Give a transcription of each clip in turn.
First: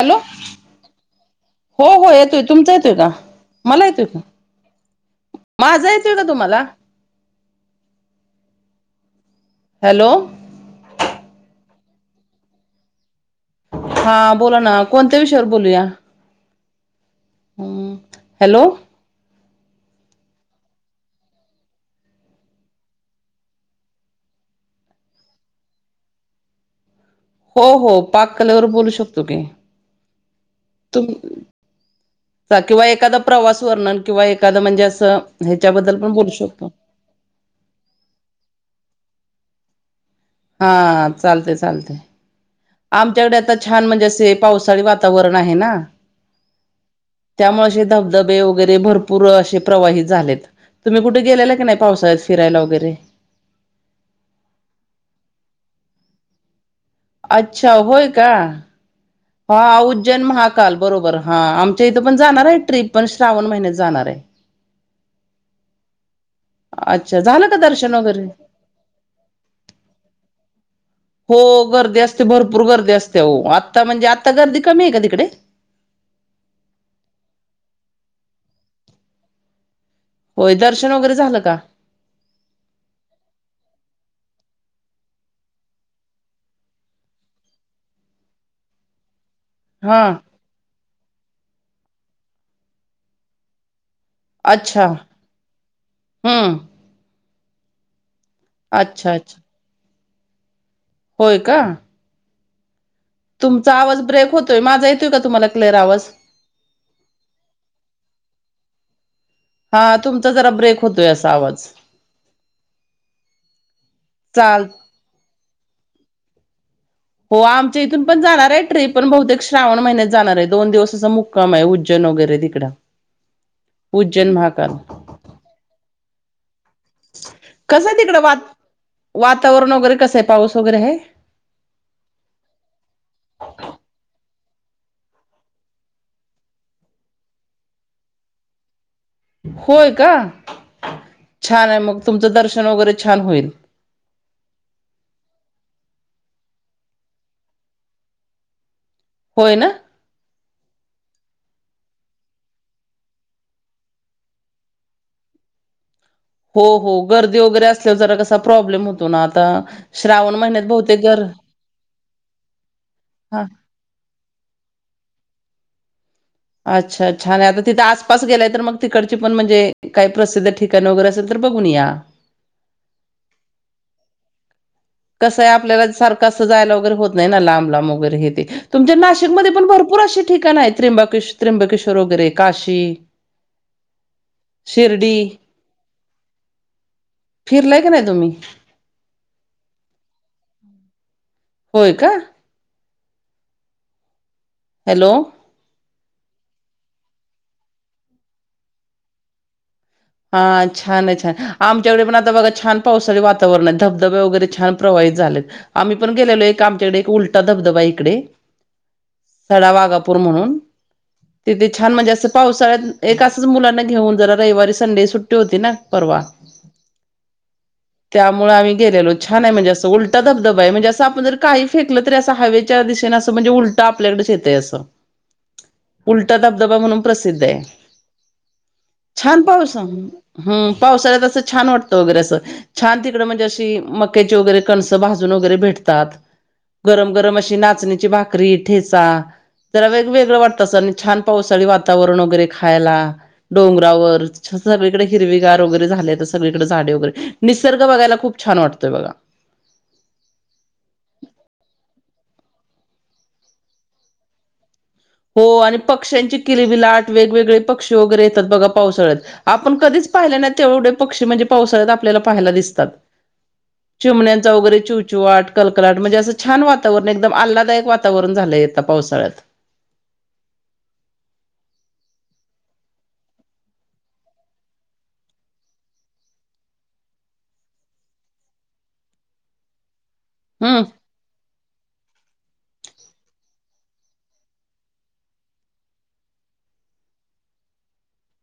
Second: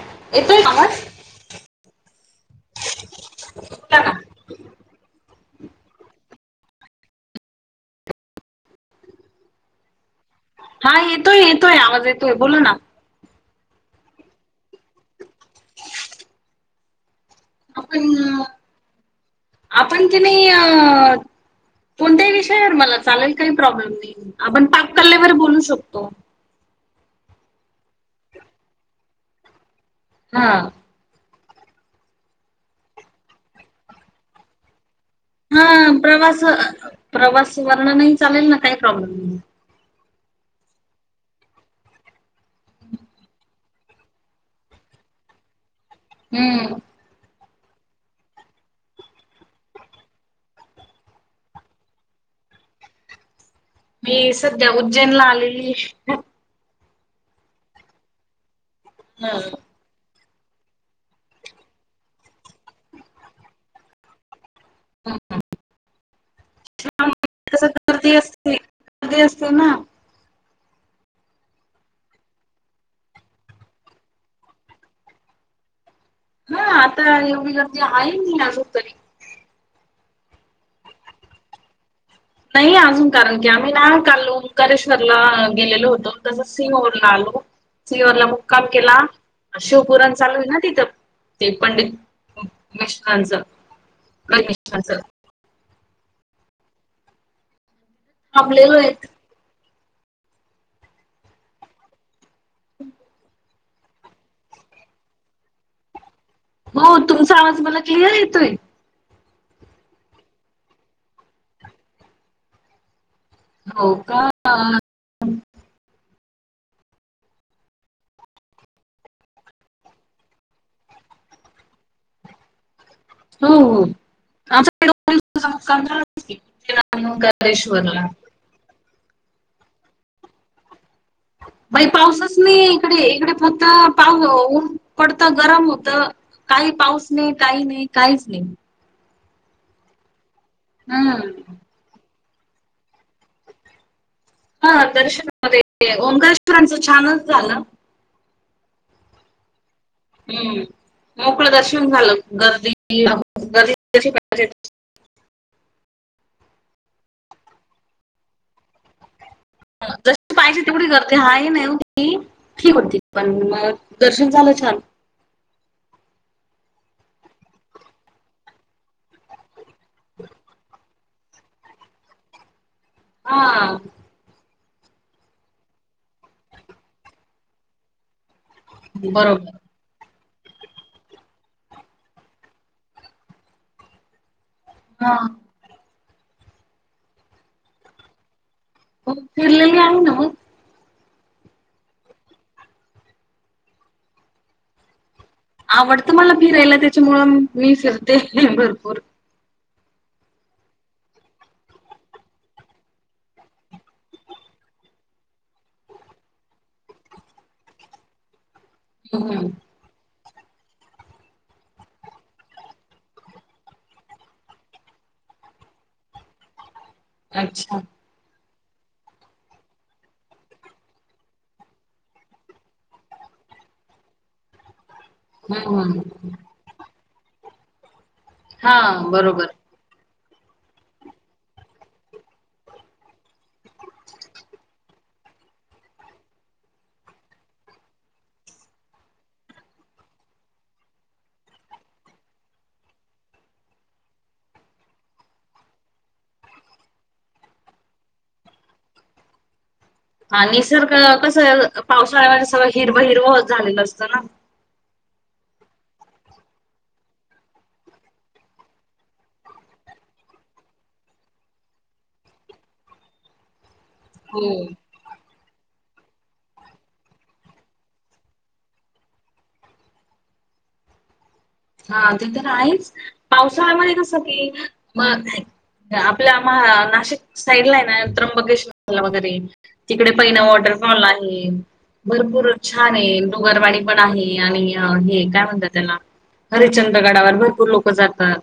Hello येतोय आवाज. हो हो येतोय तुमचा येतोय का, मला बोला येतोय ना का. माझा येतोय का तुम्हांला. हॅलो. हा येतोय येतोय आवाज, येतोय बोला ना. हा बोला ना, कोणत्या विषयावर बोलूया. आपण हॅलो आपण कणी अ. कोणत्याही विषयावर मला चालेल, काही प्रॉब्लेम नाही आपण पाककलेवर बोलू शकतो. हो हो पाक कलेवर बोलू शकतो की. हां. तुम किंवा एखादा प्रवास वर्णन, किंवा एखादं म्हणजे असं. हा हेच्याबद्दल पण बोलू प्रवास शकतो. प्रवास वर्ण नाही चालेल ना, काही प्रॉब्लेम नाही. हा चालतंय चालतंय. आमच्याकडे आता छान म्हणजे, असे पावसाळी वातावरण आहे ना. हम्म. त्यामुळें असे धबधबे वगैरे, भरपूर असे प्रवाहित झालेत. तुम्ही कुठे गेलेला की नाही, पावसाळ्यात फिरायला वगैरे. मी संध्या उज्जैनला आलेली. अच्छा होय कां. हा. हा उज्जैन महाकाल बरोबर हा. आमच्या इथं पण जाणार आहे ट्रीप पण, श्रावण महिन्यात जाणार हाय. [inaudible] [inaudible] अच्छा झालं का कसं दर्शन गर्दी वगैरे? असते गर्दी असते ना हो गर्दी असते भरपूर गर्दी असते हो. आत्ता म्हणजे आत्ता गर्दी कमी आहे का तिकडे? हं आता एवढी गर्दी आहे ना अजून तरी. होय दर्शन वगैरे झालं का? नाही अजून कारण की आम्ही ना चाललो ओंकारेश्वरला गेलेलो होतो तसं सिंग वरुन आलो. सिहरला मुक्काम केला. हा शिवपुुराण चालू आहे ना तिथं. ते पंडित निष्कांच. अच्छा! हं. आपल्या [unintelligible] अच्छा अच्छा होय का. तुमचा आवाज ब्रेक होतोय माझा येतोय का तुम्हाला क्लिअर आवाज? हो तुमचा आवाज मला क्लिअर येतोय. हा तुमचा जरा ब्रेक होतोय असा आवाज. हो का? चाल हो आमच्या इथून पण जाणार आहे ट्रिप पण, बहुतेक श्रावण महिन्यात जाणार आहे दोन दिवसाचा मुक्काम आहे उज्जैन वगैरे तिकडं. [inaudible] हो हो उज्जैन महाकाल आमच्या [unintelligible] कसं आहे तिकडं वात् वातावरण वगैरे कसं आहे पाऊस वगैरे आहे? बाई पाऊसच नाही इकडे इकडे फक्त पाऊ् ऊन पडत गरम होत. काही पाऊस नाही, काही नाही, काहीच नाही. होय का. हम्म छान आहे, मग तुमचं दर्शन वगैरे छान होईल. हा दर्शनामध्ये ओंकारेश्वराच छानच झालं. होय ना. हम्म मोकळ दर्शन झालं गर्दी गर्दी कशी पाहिजे तशी हो हो गर्दी वगैरे असल्यावर जरा कसा प्रॉब्लेम होतो ना आता श्रावण जशी पाहिजे महिन्यात तेवढी बहुतेक गर्दी गर हाय नाही ओ. [unintelligible] ठीक होती पण हा मग दर्शन झालं छान. अच्छा छान हाय आणि आता तिथे आसपास गेलाय तर मग तिकडची पण म्हणजे काही प्रसिद्ध ठिकाण वगैरे असेल तर बघून या. हां. कसं आहे आपल्याला सारखं असं जायला वगैरे होत नाही ना लांब लांब वगैरे हे ते. तुमच्या नाशिकमध्ये बरोबर पण भरपूर अशी ठिकाण आहेत. त्रंबकेश् त्रंबकेश्वर वगैरे काशी, हा शिर्डी. फिरलाय काय नाही तुम्ही? ओ फिरले [unintelligible] होय का. हॅलो! आवडतं मला फिरायला त्याच्यामुळं मी फिरते भरपूर. हा छान आहे छान आमच्याकडे पण आता बघा छान पावसाळी वातावरण आहे. धबधबे वगैरे छान प्रवाहित झालेत. आम्ही पण गेलेलो एक आमच्याकडे एक उलटा धबधबा इकडे हम्म, सडा वागा् पूर म्हणून तिथे छान म्हणजे असं पावसाळ्यात एक असच मुलांना घेऊन जरा रविवारी संडे सुट्टी होती ना परवा. अच्छा. त्यामुळे आम्ही गेलेलो छान आहे म्हणजे असं उलट धबधबा आहे म्हणजे अस आपण जर काही फेकलं तरी अस हवेत च्या दिशेने असं म्हणजे उलट आपल्याकडे येत असं. हम्म, उलटा धबधबा म्हणून प्रसिद्ध आहे हा छान बरोबर पाऊस हम् पावसाळ्यात असं छान वाटतं वगैरे असं. छान तिकडं म्हणजे अशी मक्याची वगैरे कणसं भाजून वगैरे भेटतात. गरम गरम अशी नाचणीची भाकरी ठेचा जरा वेगवेगळं वाटत असं आणि छान पावसाळी वातावरण वगैरे खायला डोंगरावर सगळीकडे हिरवीगार वगैरे झाले तर सगळीकडे झाडे वगैरे निसर्ग बघायला खूप छान वाटतोय बघा. निसर्ग कस पावसाळ्यामध्ये सगळं हिरवं हिरवं झालेलं असतं ना. हो आणि पक्ष्यांची किलबिलाट वेगवेगळे पक्षी वगैरे येतात बघा पावसाळ्यात. आपण कधीच पाहिले नाही तेवढे पक्षी म्हणजे पावसाळ्यात आपल्याला पाहायला दिसतात. चिमण्यांचा हो वगैरे चिवचिवाट कलकलाट म्हणजे असं छान वातावरण एकदम आल्लादायक वातावरण झालंय आता पावसाळ्यात. हा ते तर आहेच पावसाळ्यामध्ये कसं की म आपल्या आम्हा नाशिक साईडला आहे ना त्र्यंबकेश्वरला साईडला वगैरे तिकडे पहिना हम्म वॉटरफॉल आहे. भरपूर छान आहे डोंगरवाडी पण आहे आणि हे काय म्हणतात त्याला हरिचंद गडावर भरपूर लोकं जातात.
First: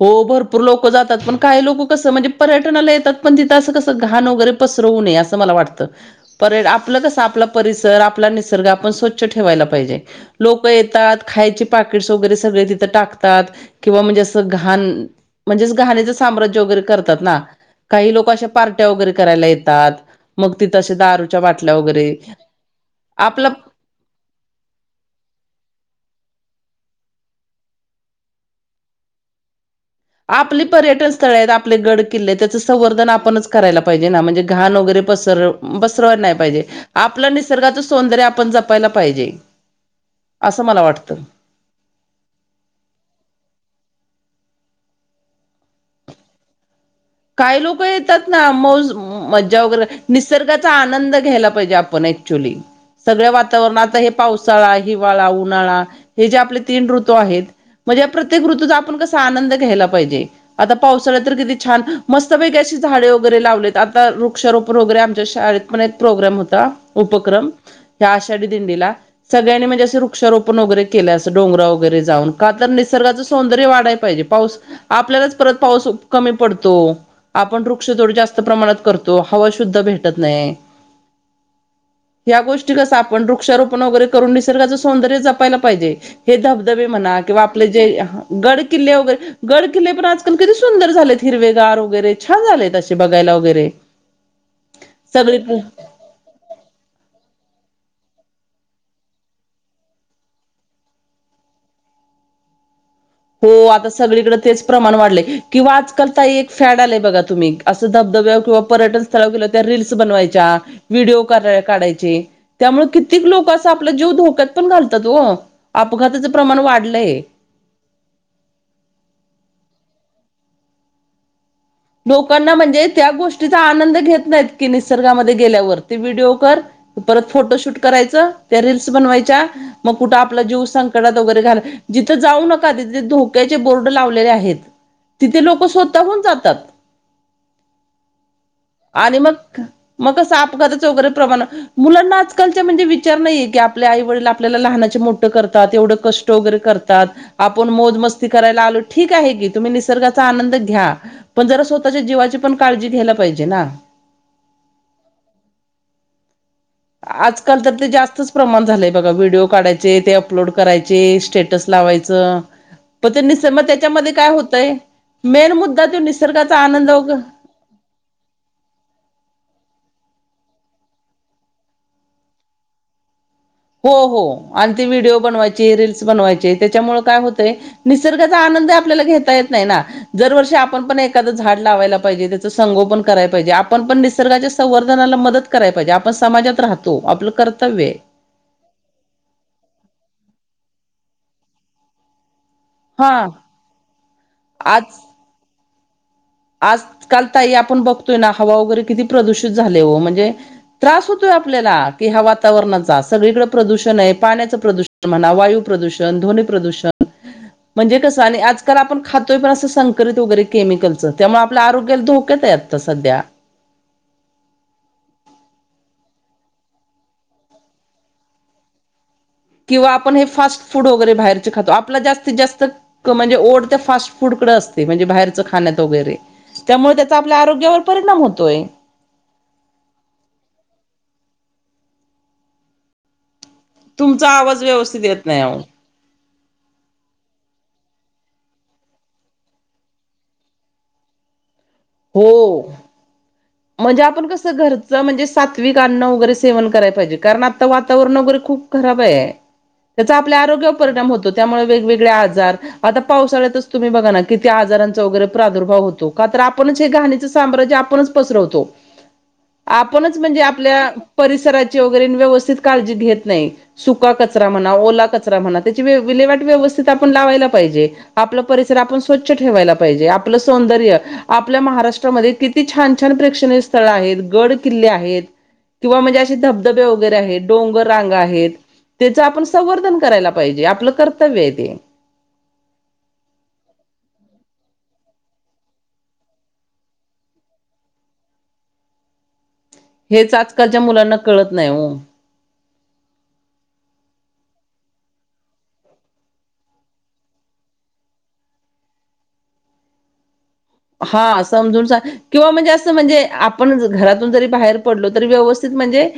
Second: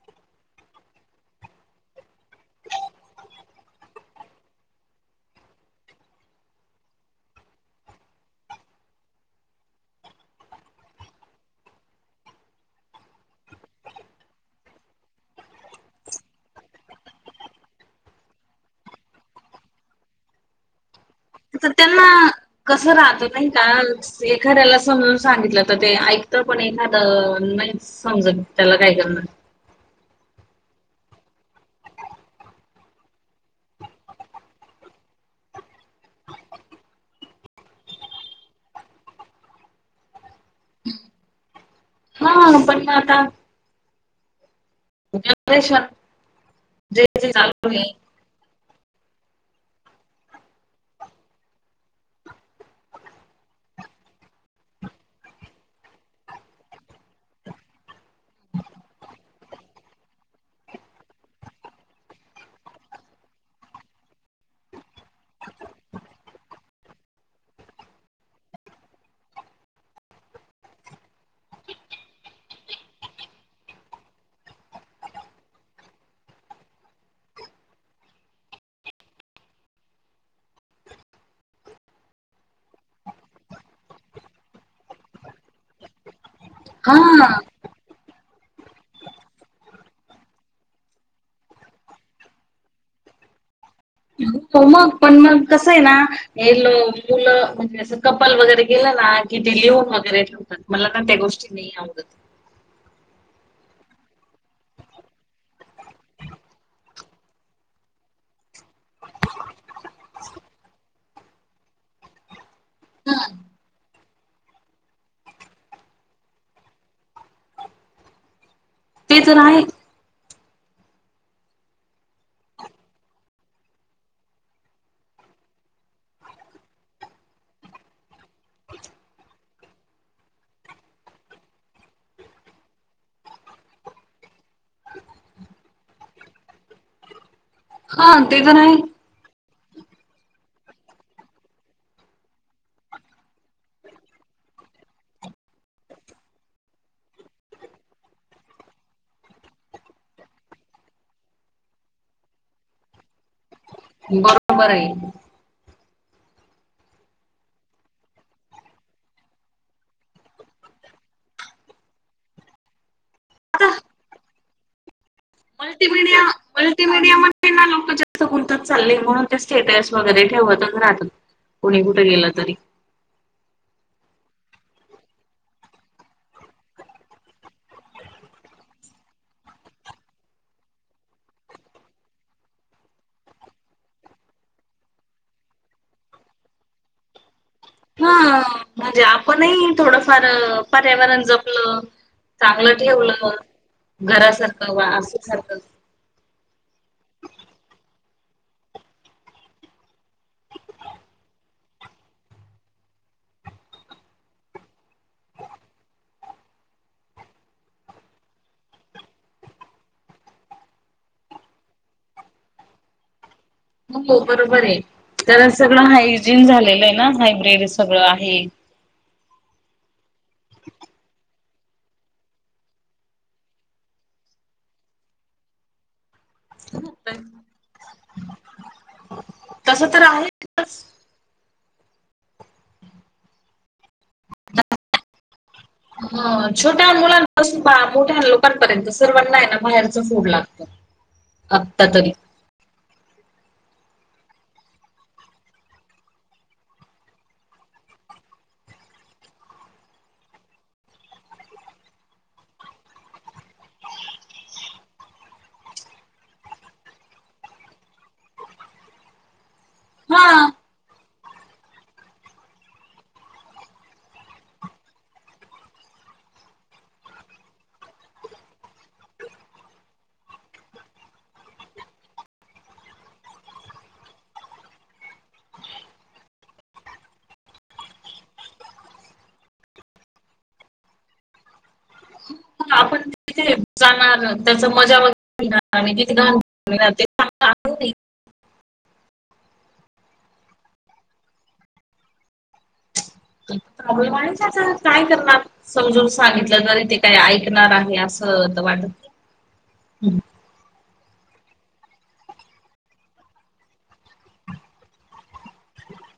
हो भरपूर लोकं जात पण काही लोक कसं म्हणजे पर्यटनाला येतात. पण तिथं असं कसं घाण वगैरे पसरवू नये असं मला वाटतं परेड आपलं कसं आपला परिसर आपला निसर्ग आपण स्वच्छ ठेवायला पाहिजे. लोक येतात खायचे पाॅकेट्स वगैरे सगळे तिथं टाकतात. किंवा म्हणजे असं घाण म्हणजे घाणीचं साम्राज्य वगैरे करतात ना. काही लोक अशा पार्ट्या वगैरे करायला येतात मग तिथं दारू तर त्यांना कसं राहत नाही आपला का? एखाद्याला समजून सांगितलं तर ते ऐकत पण एखादं नाहीच. समजत त्याला काय करणार. आपले पर्यटन स्थळ आहेत आपले गड किल्ले आहेत, आपणच करायला पाहिजे ना म्हणजे घाण वगैरे पसर बसरवायला नाही पाहिजे आपलं निसर्गाच सौंदर्य आपण जपायला पाहिजे असं मला वाटतंय. हा पण ना आता [unintelligible] जे जे काय चालू लोक आहे आहेत. निसर्गचा मौस मजा वगैरे निसर्गाचा आनंद घ्यायला पाहिजे आपण ऍक्चुली. सगळया वातावरणात हे पावसाळा, हिवाळा, उन्हाळा हे जे आपले तीन ऋतू आहेत. म्हणजे प्रत्येक ऋतूचा आपण कसा आनंद घ्यायला पाहिजे आता पावसाळात तर किती छान. मस्तपेगी अशी झाडे वगैरे लावलेत आता वृक्षारोप वगैरे आमच्या शाळेत पण एक प्रोग्राम होता. उपक्रम ह्या आषाढी दिंडीला. सगळ्यांनी म्हणजे असे वृक्षारोपण वगैर केलं असं डोंगरा वगैरे जाऊन का तर नवाढयचं सौंदर्य वाढायचं. पाहिजे पाऊस आपल्यालाच परत पाऊस कमी पडतो. आपण वृक्ष थोड जास्त प्रमाणात करतो हवा शुद्ध भेटत नाही. ह्या गोष्टी कस वृक्षारोपण वगैरे निसर्गाचं सौंदर्य जपायला पाहिजे. हे धबधबे म्हणा हा किंवा जे गड किल्ले वगैरे गड किल्ले पण आजकाल किती सुंदर झालेत हिरवे गार. वगैरे छान झालेत बघायला वगैरे. हो मग पण सगळी मग कसं आहे ना [unintelligible] मुलं म्हणजे असं कपल वगैरे गेलं ना की ते लिहून वगैरे ठेव तात मला का त्या गोष्टी नाही आवडत. हो आता सगळीकडे तेच प्रमाण वाढलंय किंवा आजकाल ताई एक फॅड आलाय बघा तुम्ही. असं धबधब्यावर किंवा पर्यटन स्थळावर गेलं त्या रील्स बनवायच्या, व्हिडिओ करा-काढायचे त्यामुळं कित्येक लोकं असं आपला जीव धोक्यात पण घालतात ओ अपघाताचं प्रमाण वाढलंय. ते तर आहे. लोकांना म्हणजे त्या गोष्टीचा आनंद घेत नाहीत की निसर्गामध्ये गेल्यावर ते व्हिडिओ कर परत फोटोशूट करायचं, त्या रील्स बनवायच्या मग कुठं आपला जीव संकटात वगैरे घाल जिथं जाऊ नका तिथे ते धोक्याचे बोर्ड लावलेले आहेत. तिथे लोकं स्वतःहून जातात. हां ते तर आहे. आणि मग मग कसं अपघाताचं वगैरे प्रमाण मुलांना आजकालच्या म्हणजे विचार नाहीये की आपले आई वडील आपल्याला लहानाचे मोठं करतात एवढं क ष्ट वगैरे करतात आपण मौज मस्ती करायला आलो, ठीक आहे की तुम्ही निसर्गाचा आनंद घ्या. पण जरा स्वतःच्या जीवाची पण काळजी घ्यायला पाहिजे ना? बरोबर आहे. आजकाल तर ते जास्तच प्रमाण झालंय बघा व्हिडिओ काढायचे ते अपलोड करायचे स्टेटस लावायचं [unintelligible] मग त्याच्यामध्ये काय होतंय मेन मुद्दा तो निसर्गाचा आनंद [unintelligible] [unintelligible] लोकं जास्त गुंतत चालले म्हणून ते स्टेटस वगैरे ठेवतच राहतात. कुणी कुठं गेलं तरी. हो हो आणि ते व्हिडिओ बनवायचे रील्स बनवायचे त्याच्यामुळं काय होतंय निसर्गाचा आनंदही आपल्याला घेता येत नाही ना. दरवर्षी आपण पण एखादं झाड लावायला पाहिजे, त्याचं संगोपन कराय पाहिजे आपण पण निसर्गाच्या संवर्धनाला मदत कराय पाहिजे आपण समाजात राहतो आपलं कर्तव्य आहे. हां म्हणजे आपणही थोडंफार पर्यावरण जपलं चांगलं हा ठेवलं घरासारखं वा [unintelligible] आज काल ताई आपण बघतोय ना हवा वगैरे किती प्रदूषित झाली हो म्हणजे त्रास होतोय आपल्याला की ह्या वातावरणाचा, सगळीकडं प्रदूषण आहे पाण्याचं प्रदू म्हणा वायू प्रदूषण, ध्वनी प्रदूषण म्हणजे कसं आणि आजकाल आपण खातोय पण असं संक्ररीत वगैरे केमिकल च त्यामुळे आपलं आरोग्य धोक्यात आहे आत्ता सध्या. हो बरोबर आहे तर सगळं हायजीन झालेलं आहे ना हायब्रीड सगळं आहे. किंवा आपण हे फास्ट फूड वगैरे बाहेरचे खातो आपला जास्तीत जास्त क म्हणजे ओढ त्या फास्टफुडकडं असते म्हणजे बाहेरचं खाण्यात वगैरे. त्यामुळे त्याचा आपल्या आरोग्यावर परिणाम होतोय. तसं तर आहे. तुमचा आवाज व्यवस्थित येत नाही अहो. हं छोट्या मुलांपासून बा मोठ्या लोकांपर्यंत सर्वांना आहे ना बाहेरच फूड लाग त आत्ता तरी. हो. म्हणजे आपण कसं घरचं म्हणजे सात्विक अन्न वगैरे सेवन कराय पाहिजे, कारण आता वातावरण वगैरे खूप खराब आहे, त्याचा आपल्या आरोग्यवर परिणाम होतो त्यामुळं वेगवेगळे आजार आता पावसाळ्यातच तुम्ही बघा ना किती आजारांचा वगैरे प्रादुर्भाव होतो. का तर आपणच हे घाणीचं साम्राज्य आपणच, पसरवतो आपणच हा म्हणजे आपल्या. परिसराची वगैरे व्यवस्थित काळजी घेत नाही. सुका कचरा म्हणा. ओला कचरा म्हणा त्यांची विलेवाट व्यवस्थित आपण लावायला पाहिजे. आपलं परिसर आपण स्वच्छ ठेवायला पाहिजे, आपलं सौंदर्य आपल्या महाराष्ट्रामध्ये किती छान. छान प्रेक्षणीय स्थळ आहेत, गड किल्ले आहेत. किंवा म्हणजे असे धबधबे वगैरे आहेत, डोंगर रांगा आहेत. त्यांच आपण संवर्धन करायला पाहिजे, आपलं कर्तव्य आहे ते. आपण. तिथे जाणार त्याचं मजा [unintelligible] हेच आजकालच्या मुलांना कळत नाही हो. प्रॉब्लेम आहेच, आता काय करणार. समजून सांगितलं तरी ते काय ऐकणार आहे. असं वाट हा समजून सांग किंवा म्हणजे, असं म्हणजे आपण घरातून जरी बाहेर. पडलो तरी व्यवस्थित म्हणजे,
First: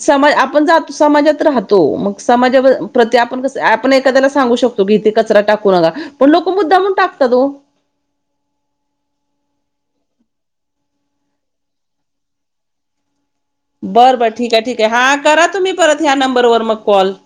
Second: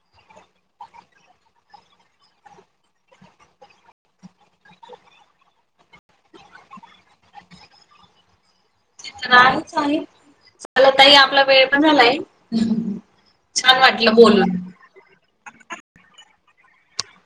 समाज आपण जो समाजात राहतो. मग समाजा प्रती आपण कसं आपण एखाद्याला सांगू शक तुम्ही येथे कचरा टाकू नका, पण लोकं मुद्दाम हून टाकतात ओ. ते तर आहेच आहे, चला ताई आपला वेळ पण झालाय. छान वाटलं बरं बरं ठीक बोलून. आहे ठीक आहे, हा करा तुम्ही परत ह्या नंबरवर मग कॉल.